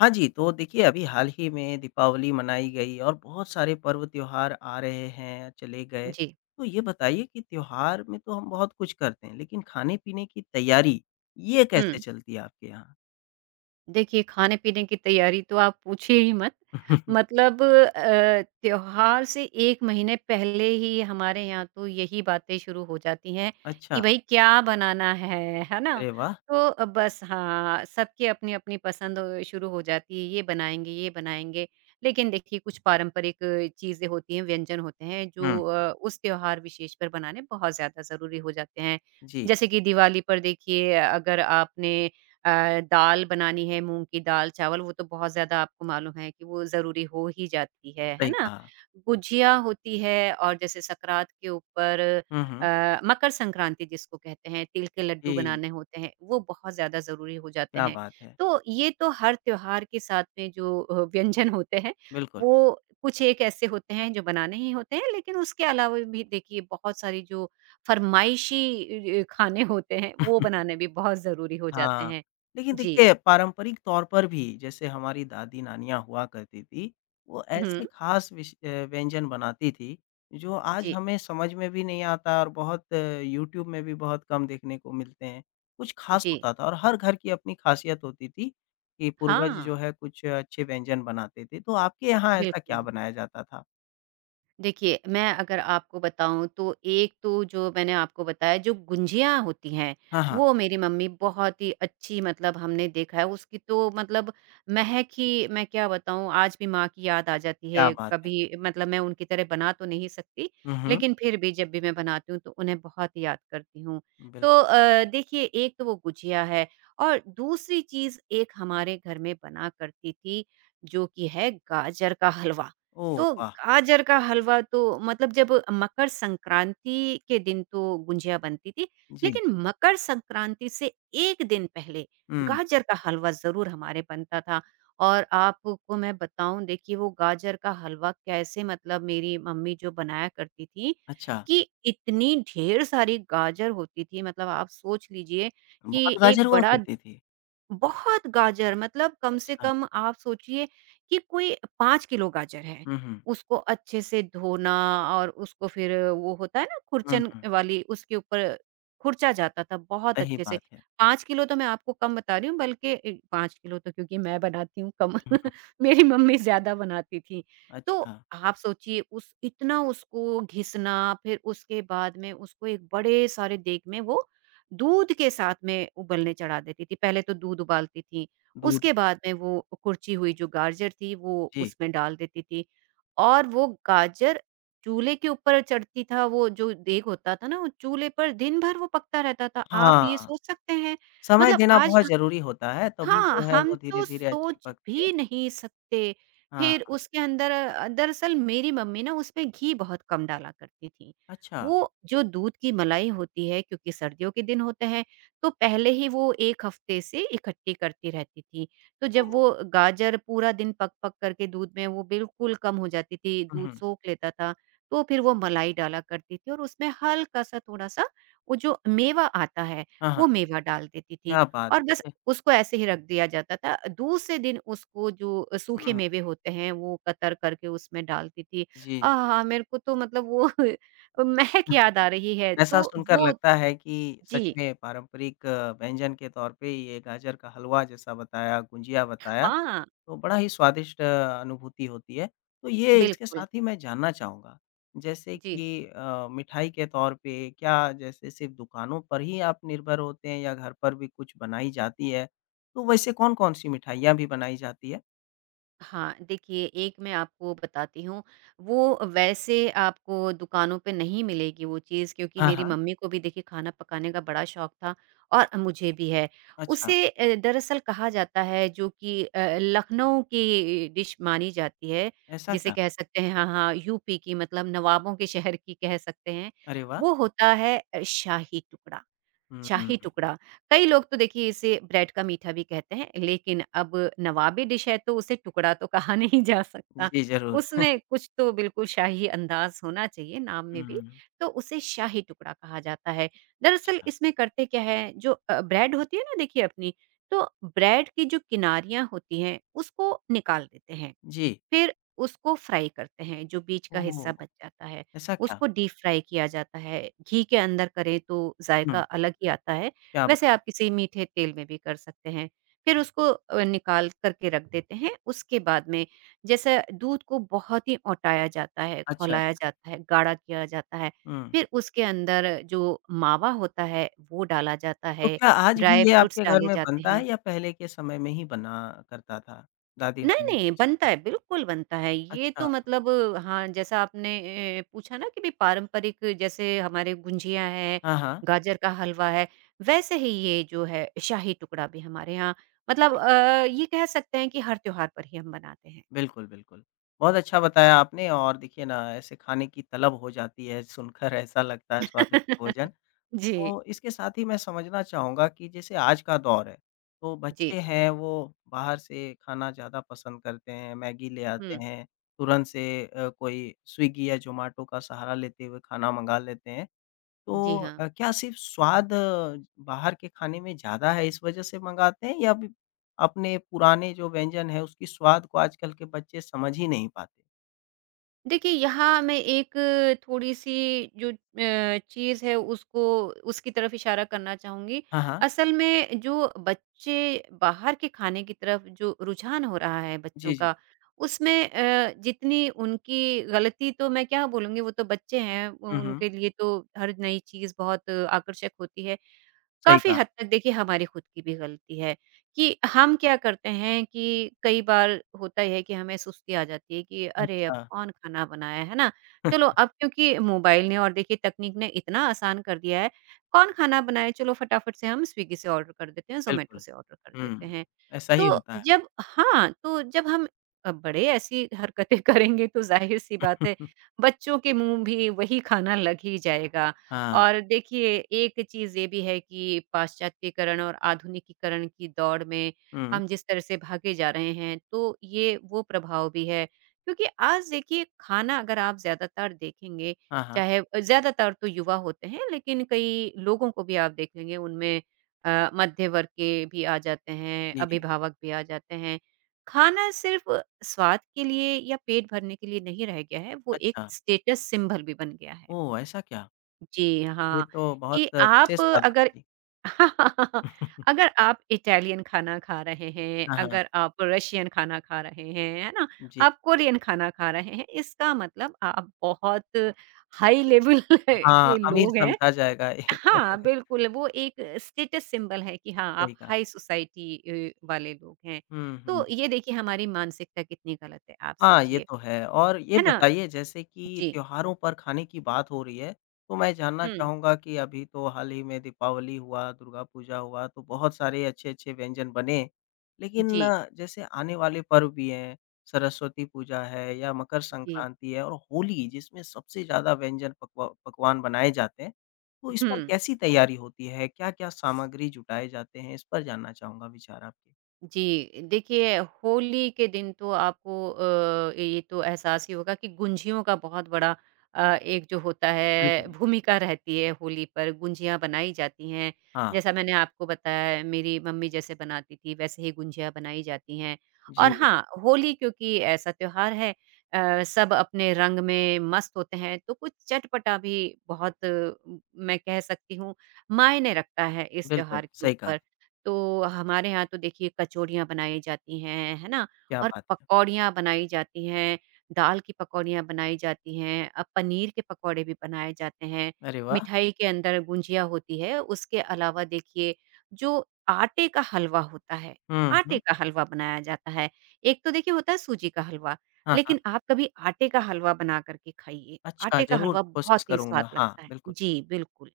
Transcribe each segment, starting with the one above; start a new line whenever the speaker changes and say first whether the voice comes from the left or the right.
left: हाँ जी, तो देखिए अभी हाल ही में दीपावली मनाई गई और बहुत सारे पर्व त्योहार आ रहे हैं, चले गए।
right: जी।
left: तो ये बताइए कि त्योहार में तो हम बहुत कुछ करते हैं, लेकिन खाने-पीने की तैयारी, ये कैसे
right: हुँ।
left: चलती है आपके यहाँ?
right: देखिए खाने-पीने की तैयारी तो आप पूछिए ही मत। मतलब त्योहार से 1 महीने पहले ही हमारे यहाँ तो यही बातें शुरू हो जाती हैं कि
left: अच्छा,
right: भई क्या बनाना है ना?
left: अरे वाह!
right: तो बस हाँ, सबकी अपनी-अपनी पसंद शुरू हो जाती है, ये बनाएँगे, ये बनाएँगे। लेकिन देखिए कुछ पारंपरिक चीज़ें होती हैं, व्यंजन होते हैं
left: हुँ,
right: जो उस त्योहार विशेष पर बनाने बहुत ज़्यादा ज़रूरी हो जाते हैं।
left: जी,
right: जैसे कि दिवाली पर देखिए अगर आपने दाल बनानी है मूँग की दाल, चावल वो तो बहुत ज़्यादा आपको मालूम है कि वो ज़रूरी हो ही जाती है
left: सही
right: ना?
left: कहा।
right: गुझिया होती है और जैसे सकरात के ऊपर
left: हुँ, हुँ,
right: मकर संक्रांति जिसको कहते हैं, तिल के लड्डू
left: जी,
right: बनाने होते हैं, वो बहुत ज़्यादा ज़रूरी हो जाते
left: क्या
right: हैं।
left: बात है!
right: तो ये तो हर त्योहार के साथ में जो व्यंजन होते हैं,
left: बिल्कुल।
right: वो कुछ एक ऐसे होते हैं जो बनाने ही होते हैं, लेकिन उसके अलावा भी देखिए बहुत सारी जो फरमाइशी खाने होते हैं, वो बनाने भी बहुत ज़रूरी हो जाते
left: हाँ,
right: हैं।
left: लेकिन
right: जी।
left: देखिए पारंपरिक तौर पर भी जैसे हमारी दादी-नानियाँ हुआ करती थी, वो
right: हुँ।
left: ऐसे ख़ास व्यंजन बनाती थी, जो आज
right: जी,
left: हमें समझ में भी नहीं आता और यूट्यूब में भी बहुत कम देखने को मिलते हैं। कुछ ख़ास
right: जी।
left: होता था और हर घर की अपनी ख़ासियत होती थी, कि पूर्वज जो
right: हाँ,
left: है कुछ अच्छे व्यंजन बनाते थे, तो आपके यहाँ ऐसा क्या
right: बिल्कुल।
left: बनाया जाता था?
right: देखिए, मैं अगर आपको बताऊँ तो एक तो जो मैंने आपको बताया जो गुंजिया होती हैं,
left: हाँ, हाँ,
right: वो मेरी मम्मी बहुत ही अच्छी मतलब हमने देखा है उसकी तो मतलब महक ही मैं क्या बताऊँ आज भी माँ की याद आ जाती
left: क्या
right: है।
left: बात है।
right: कभी मतलब मैं उनकी तरह बना तो नहीं सकती,
left: हुँ, हुँ,
right: लेकिन फिर भी जब भी मैं बनाती हूँ तो उन्हें बहुत ही याद करती हूँ। तो
left: बिल्कुल।
right: देखिए एक तो वो गुजिया है और दूसरी चीज़ एक हमारे घर में बना करती थी, जो कि है गाजर का हलवा।
left: ओह
right: तो
left: वाह!
right: गाजर का हलवा तो मतलब जब मकर संक्रांति के दिन तो गुंजिया बनती थी,
left: जी,
right: लेकिन मकर संक्रांति से 1 दिन पहले
left: हुँ,
right: गाजर का हलवा ज़रूर हमारे बनता था। और आपको मैं बताऊँ देखिए वो गाजर का हलवा कैसे मतलब मेरी मम्मी जो बनाया करती थी,
left: अच्छा,
right: कि इतनी ढेर सारी गाजर होती थी मतलब आप सोच लीजिए
left: बहुत
right: कि
left: गाजर
right: एक
left: हुआ
right: बड़ा
left: करती थी?
right: बहुत गाजर मतलब कम से
left: अच्छा।
right: कम आप सोचिए कि कोई 5 किलो गाजर है।
left: हुँ, हुँ।
right: उसको अच्छे से धोना और उसको फिर वो होता है ना
left: हुँ,
right: खुरचन
left: हुँ।
right: वाली उसके ऊपर खुरचा जाता था बहुत
left: सही
right: अच्छे से।
left: बात है।
right: 5 किलो तो मैं आपको कम बता रही हूँ बल्कि ए 5 किलो तो क्योंकि मैं बनाती हूँ कम
left: हुँ, हुँ।
right: मेरी मम्मी ज़्यादा बनाती थी। तो
left: अच्छा,
right: आप सोचिए उस इतना उसको घिसना फिर उसके बाद में उसको एक बड़े सारे देग में वो दूध के साथ में उबलने चढ़ा देती थी। पहले तो दूध उबालती थी,
left: दूध
right: उसके बाद में वो कुरची हुई जो गाजर थी वो
left: जी।
right: उसमें डाल देती थी और वो गाजर चूल्हे के ऊपर चढ़ती था, वो जो देग होता था ना, वो चूल्हे पर दिन भर वो पकता रहता था। आप ये
left: हाँ,
right: सोच सकते हैं?
left: समय
right: मतलब
left: देना
right: आज
left: बहुत ज़रूरी होता है, तभी
right: हाँ,
left: जो है
right: हम
left: वो
right: तो
left: धीरे-धीरे अच्छी
right: सोच
left: पकती है।
right: भी नहीं सकते। फिर
left: हाँ,
right: उसके अंदर दरअसल मेरी मम्मी ना उसमें घी बहुत कम डाला करती थी।
left: अच्छा।
right: वो जो दूध की मलाई होती है क्योंकि सर्दियों के दिन होते हैं, तो पहले ही वो 1 हफ्ते से इकट्ठी करती रहती थी। तो जब
left: ओह!
right: वो गाजर पूरा दिन पक-पक करके दूध में वो बिल्कुल कम हो जाती थी,
left: हुँ,
right: दूध
left: हुँ।
right: सोख लेता था, तो फिर वो मलाई डाला करती थी और उसमें हल्का-सा थोड़ा-सा वो जो मेवा आता है,
left: हाँ, हाँ।
right: वो मेवा डाल देती थी
left: क्या बात
right: और
left: है
right: बस
left: ये!
right: उसको ऐसे ही रख दिया जाता था। दूसरे दिन उसको जो
left: हुँ,
right: सूखे
left: हुँ।
right: मेवे होते हैं वो कतर करके उसमें डालती थी।
left: जी, जी।
right: आहा! मेरे को तो मतलब वो महक याद आ रही है।
left: ऐसा
right: तो
left: सुनकर
right: वो
left: लगता है कि सच
right: जी।
left: में पारंपरिक व्यंजन के तौर पे ये गाजर का हलवा जैसा बताया, गुंजिया बताया
right: हाँ,
left: तो बड़ा ही अनुभूति होती है। तो ये इसके
right: बिल्कुल।
left: साथ ही मैं जानना चाहूँगा, जैसे
right: जी।
left: कि मिठाई के तौर पे क्या जैसे सिर्फ़ दुकानों पर ही आप निर्भर होते हैं या घर पर भी कुछ बनाई जाती है? तो वैसे कौन-कौन सी मिठाइयाँ भी बनाई जाती है?
right: हाँ, देखिए एक मैं आपको बताती हूँ, वो वैसे आपको दुकानों पे नहीं मिलेगी वो चीज़ क्योंकि
left: हाँ,
right: मेरी
left: हाँ।
right: मम्मी को भी देखिए खाना पकाने का बड़ा शौक था और मुझे भी है।
left: अच्छा,
right: उसे दरअसल कहा जाता है जो कि लखनऊ की डिश मानी जाती है,
left: ऐसा
right: जिसे
left: क्या?
right: कह सकते हैं हाँ, हाँ, यूपी की मतलब नवाबों के शहर की कह सकते हैं,
left: अरे वाह!
right: वो होता है शाही टुकड़ा।
left: हुँ, हुँ,
right: शाही
left: हुँ।
right: टुकड़ा, कई लोग तो देखिए इसे ब्रेड का मीठा भी कहते हैं, लेकिन अब नवाबी डिश है तो उसे टुकड़ा तो कहा नहीं जा सकता।
left: जी, ज़रूर।
right: उसमें कुछ तो बिल्कुल शाही अंदाज़ होना चाहिए नाम में भी,
left: हुँ,
right: तो उसे शाही टुकड़ा कहा जाता है। दरअसल
left: अच्छा।
right: इसमें करते क्या है, जो ब्रेड होती है ना देखिए अपनी, तो ब्रेड की जो किनारियाँ होती हैं, उसको निकाल देते हैं।
left: जी,
right: फिर उसको फ्राई करते हैं, जो बीच का हिस्सा
left: ओह!
right: बच जाता है,
left: ऐसा क्या?
right: उसको डीप फ्राई किया जाता है। घी के अंदर करें तो ज़ायका
left: हुँ,
right: अलग ही आता है,
left: क्या
right: वैसे
left: बात!
right: आप किसी मीठे तेल में भी कर सकते हैं। फिर उसको निकाल कर के रख देते हैं, उसके बाद में जैसे दूध को बहुत ही औटाया जाता है,
left: अच्छा।
right: खौलाया जाता है, गाढ़ा किया जाता है,
left: हुँ।
right: फिर उसके अंदर जो मावा होता है, वो डाला जाता
left: तो
right: है,
left: क्या आज भी
right: ड्राई
left: ये
right: फ्रूट्स
left: आपके घर
right: डाले
left: में
right: जाते
left: बनता है
right: हैं।
left: या पहले के समय में ही बना करता था,
right: नहीं,
left: दादी-नानी
right: नहीं,
left: के
right: बनता
left: समय?
right: है, बिल्कुल बनता है। ये तो
left: अच्छा,
right: मतलब हाँ, जैसा आपने पूछा ना कि भई पारंपरिक जैसे हमारे गुंजिया है,
left: हाँ, हाँ।
right: गाजर का हलवा है, वैसे ही ये जो है शाही टुकड़ा भी हमारे यहाँ मतलब
left: जी।
right: ये कह सकते हैं कि हर त्योहार पर ही हम बनाते हैं।
left: बिल्कुल, बिल्कुल। बहुत अच्छा बताया आपने और देखिए ना ऐसे खाने की तलब हो जाती है, सुनकर ऐसा लगता है स्वादिष्ट भोजन।
right: जी,
left: तो इसके साथ ही मैं समझना चाहूँगा कि जैसे आज का दौर है, तो
right: जी।
left: बच्चे हैं वो बाहर से खाना ज़्यादा पसंद करते हैं, मैगी ले आते
right: हुँ,
left: हैं, तुरंत से कोई स्विगी या ज़ोमैटो का सहारा लेते हुए खाना मँगा लेते हैं। तो
right: जी हाँ।
left: क्या सिर्फ़ स्वाद बाहर के खाने में ज़्यादा है इस वज़ह से मँगाते हैं या फिर अपने पुराने जो व्यंजन है उसकी स्वाद को आजकल के बच्चे समझ ही नहीं पाते?
right: देखिए, यहाँ मैं एक थोड़ी-सी जो चीज़ है उसको उसकी तरफ इशारा करना चाहूँगी।
left: हाँ, हाँ।
right: असल में जो बच्चे बाहर के खाने की तरफ जो रुझान हो रहा है बच्चों
left: जी, जी।
right: का, उसमें जितनी उनकी गलती तो मैं क्या बोलूँगी वो तो बच्चे हैं,
left: हुँ, हुँ।
right: उनके लिए तो हर नई चीज़ बहुत आकर्षक होती है।
left: सही
right: काफ़ी
left: कहा।
right: हद तक देखिए हमारी खुद की भी गलती है कि हम क्या करते हैं कि कई बार होता ही है कि हमें सुस्ती आ जाती है कि अरे अब
left: अच्छा।
right: कौन खाना बनाया है ना? चलो अब क्योंकि मोबाइल ने और देखिए तकनीक ने इतना आसान कर दिया है, कौन खाना बनाए चलो फटाफट से हम स्विगी से ऑर्डर कर देते हैं, ज़ोमैटो
left: बिल्कुल।
right: से ऑर्डर कर देते
left: हुँ,
right: हैं।
left: ऐसा ही
right: तो
left: होता है।
right: तो जब हम बड़े ऐसी हरकतें करेंगे तो ज़ाहिर-सी बात है बच्चों के मुँह भी वही खाना लग ही जाएगा।
left: हाँ।
right: और देखिए एक चीज़ ये भी है कि पाश्चात्यकरण और आधुनिकीकरण की दौड़ में
left: हुँ।
right: हम जिस तरह से भागे जा रहे हैं, तो ये वो प्रभाव भी है। क्योंकि आज देखिए खाना अगर आप ज़्यादातर देखेंगे,
left: हाँ, हाँ।
right: चाहे ज़्यादातर तो युवा होते हैं, लेकिन कई लोगों को भी आप देख लेंगे उनमें मध्य वर्ग के भी आ जाते हैं,
left: जी, जी।
right: अभिभावक भी आ जाते हैं। खाना सिर्फ़ स्वाद के लिए या पेट भरने के लिए नहीं रह गया है, वो एक
left: अच्छा।
right: स्टेटस सिंबल भी बन गया है।
left: ओह! ऐसा क्या?
right: जी,
left: ये
right: हाँ,
left: तो बहुत
right: कि आप
left: विशेष बात बता
right: अगर
left: दी।
right: अगर आप इटालियन खाना खा रहे हैं,
left: हाँ, हाँ।
right: अगर आप रशियन खाना खा रहे हैं, है ना?
left: जी।
right: आप कोरियन खाना खा रहे हैं, इसका मतलब आप बहुत हाई लेवल
left: हाँ,
right: के
left: अमीर
right: लोग हैं।
left: समझा जाएगा एक
right: हाँ, बिल्कुल, वो एक स्टेटस सिंबल है कि हाँ, आप
left: सही कहा।
right: हाई सोसाइटी वाले लोग हैं।
left: हुँ,
right: तो
left: हुँ।
right: ये देखिए हमारी मानसिकता कितनी गलत है, आप
left: हाँ, ये
right: सोचिए,
left: तो है और ये
right: है ना?
left: बताइए जैसे कि
right: जी।
left: त्योहारों पर खाने की बात हो रही है, तो मैं जानना
right: हुँ।
left: चाहूँगा कि अभी तो हाल ही में दीपावली हुआ, दुर्गा पूजा हुआ, तो बहुत सारे अच्छे-अच्छे व्यंजन बने। लेकिन
right: जी,
left: अ, जैसे आने वाले पर्व भी हैं, सरस्वती पूजा है या मकर
right: जी।
left: संक्रांति है और होली जिसमें सबसे ज़्यादा व्यंजन पकवा पकवान बनाए जाते हैं, तो इस
right: हुँ।
left: पर कैसी तैयारी होती है? क्या-क्या सामग्री जुटाए जाते हैं? इस पर जानना चाहूँगा विचार आपके।
right: जी, देखिए होली के दिन तो आपको ये तो एहसास ही होगा कि गुंजियों का बहुत बड़ा एक जो होता है
left: बिल्कुल।
right: भूमिका रहती है होली पर, गुंजियाँ बनाई जाती हैं।
left: हाँ,
right: जैसा मैंने आपको बताया है मेरी मम्मी जैसे बनाती थी वैसे ही गुंजियाँ बनाई जाती हैं।
left: जी,
right: और हाँ, होली क्योंकि ऐसा त्योहार है सब अपने रंग में मस्त होते हैं तो कुछ चटपटा भी बहुत मैं कह सकती हूँ मायने रखता है इस
left: बिल्कुल,
right: त्योहार के
left: सही कहा,
right: ऊपर। तो हमारे यहाँ तो देखिए कचौड़ियाँ बनाई जाती हैं, है ना?
left: क्या
right: और
left: बात है।
right: पकौड़ियाँ बनाई जाती हैं, दाल की पकौड़ियाँ बनाई जाती हैं, पनीर के पकौड़े भी बनाए जाते हैं,
left: अरे वाह!
right: मिठाई के अंदर गुंजिया होती है, उसके अलावा देखिए जो आटे का हलवा होता है,
left: हुँ,
right: आटे
left: हुँ।
right: का हलवा बनाया जाता है। एक तो देखिए होता है सूजी का हलवा,
left: हाँ, हाँ।
right: लेकिन आप कभी आटे का हलवा बना कर के खाइए,
left: अच्छा,
right: आटे का
left: ज़रूर
right: हलवा
left: कोशिश
right: बहुत ही स्वाद
left: करूँगा। हाँ,
right: लगता है।
left: बिल्कुल।
right: जी, बिल्कुल।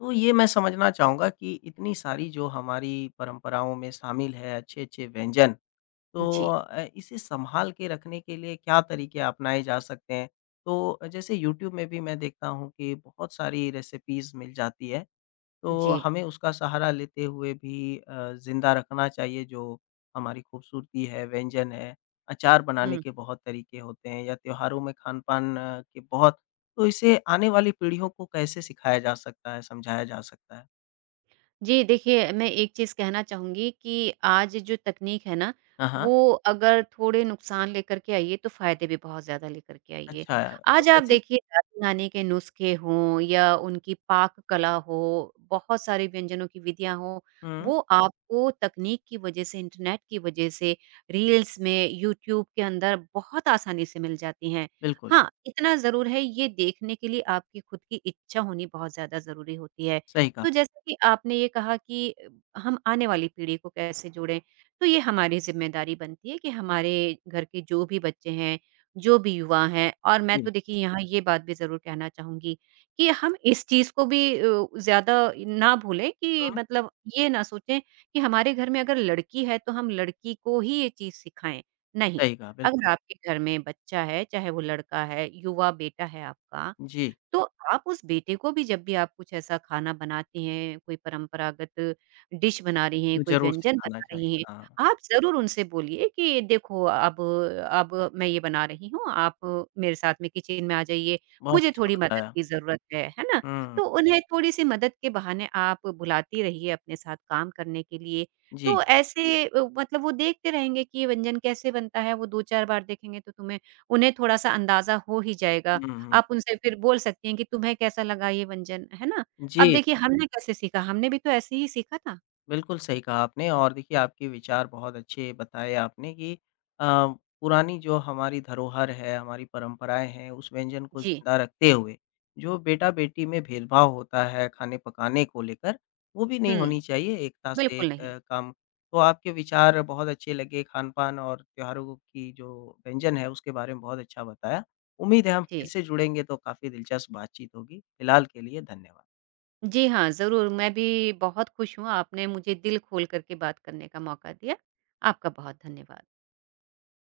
left: तो ये मैं समझना चाहूँगा कि इतनी सारी जो हमारी परंपराओं में शामिल है अच्छे-अच्छे व्यंजन, तो
right: जी,
left: इसे सँभाल के रखने के लिए क्या तरीके अपनाए जा सकते हैं? तो जैसे यूट्यूब में भी मैं देखता हूँ कि बहुत सारी रेसिपीज़ मिल जाती है। तो
right: जी।
left: हमें उसका सहारा लेते हुए भी ज़िंदा रखना चाहिए जो हमारी खूबसूरती है, व्यंजन है। अचार बनाने
right: हुँ।
left: के बहुत तरीके होते हैं या त्योहारों में खान-पान के बहुत तो इसे आने वाली पीढ़ियों को कैसे सिखाया जा सकता है, समझाया जा सकता है?
right: जी, देखिए मैं एक चीज़ कहना चाहूँगी कि आज जो तकनीक है ना,
left: हाँ, हाँ।
right: वो अगर थोड़े नुकसान लेकर के आई है तो फ़ायदे भी बहुत ज़्यादा लेकर के आई है।
left: अच्छा
right: आज आप
left: जैसे
right: देखिए दादी-नानी के नुस्खे हों या उनकी पाक कला हो, बहुत सारे व्यंजनों की विधियाँ हों,
left: हुँ,
right: वो आपको तकनीक की वज़ह से, इंटरनेट की वज़ह से, रील्स में, यूट्यूब के अंदर बहुत आसानी से मिल जाती हैं।
left: बिल्कुल,
right: हाँ, इतना ज़रूर है ये देखने के लिए आपकी खुद की इच्छा होनी बहुत ज़्यादा ज़रूरी होती है।
left: सही कहा।
right: तो जैसे कि आपने ये कहा कि हम आने वाली पीढ़ी को कैसे जोड़ें, तो ये हमारी ज़िम्मेदारी बनती है कि हमारे घर के जो भी बच्चे हैं, जो भी युवा हैं और मैं तो
left: जी,
right: देखिए यहाँ ये बात भी ज़रूर कहना चाहूँगी कि हम इस चीज़ को भी ज़्यादा ना भूलें कि
left: हुँ,
right: मतलब ये ना सोचें कि हमारे घर में अगर लड़की है, तो हम लड़की को ही ये चीज़ सिखाएँ, नहीं।
left: सही कहा,
right: अगर
left: बिल्कुल।
right: आपके घर में बच्चा है, चाहे वो लड़का है, युवा बेटा है आपका,
left: जी,
right: तो आप उस बेटे को भी जब भी आप कुछ ऐसा खाना बनाती हैं, कोई परंपरागत डिश बना रही हैं, कोई
left: ज़रूर
right: व्यंजन
left: सिखाना
right: बना रही
left: चाहिए।
right: हैं,
left: हाँ,
right: आप ज़रूर उनसे बोलिए कि देखो अब मैं ये बना रही हूँ, आप मेरे साथ में किचन में आ जाइए,
left: बहुत
right: मुझे
left: अच्छा
right: थोड़ी मदद
left: बताया।
right: की ज़रूरत है ना?
left: हुँ,
right: तो उन्हें थोड़ी-सी मदद के बहाने आप बुलाती रहिए अपने साथ काम करने के लिए।
left: जी।
right: तो ऐसे मतलब वो देखते रहेंगे कि ये व्यंजन कैसे बनता है, वो 2-4 बार देखेंगे तो तुम्हें उन्हें थोड़ा-सा अंदाज़ा हो ही जाएगा
left: हुँ, हुँ।
right: आप उनसे फिर बोल सकती हैं कि तुम्हें कैसा लगा ये व्यंजन, है ना? अब
left: जी।
right: देखिए हुँ। हमने कैसे सीखा, हमने भी तो ऐसे ही सीखा था।
left: बिल्कुल सही कहा आपने और देखिए आपके विचार बहुत अच्छे बताए आपने कि अ, पुरानी जो हमारी धरोहर है, हमारी परंपराएँ हैं, उस व्यंजन को
right: जी,
left: ज़िंदा रखते हुए, जो बेटा-बेटी में भेदभाव होता है खाने-पकाने को लेकर, वो भी नहीं
right: हुँ,
left: होनी चाहिए, एकता से
right: बिल्कुल नहीं।
left: काम तो आपके विचार बहुत अच्छे लगे खान-पान और त्योहारों की जो व्यंजन है, उसके बारे में बहुत अच्छा बताया। उम्मीद है हम फिर
right: जी।
left: से जुड़ेंगे तो काफ़ी दिलचस्प बातचीत होगी। फिलहाल के लिए धन्यवाद।
right: जी हाँ, ज़रूर मैं भी बहुत खुश हूँ आपने मुझे दिल खोल कर के बात करने का मौका दिया। आपका बहुत धन्यवाद।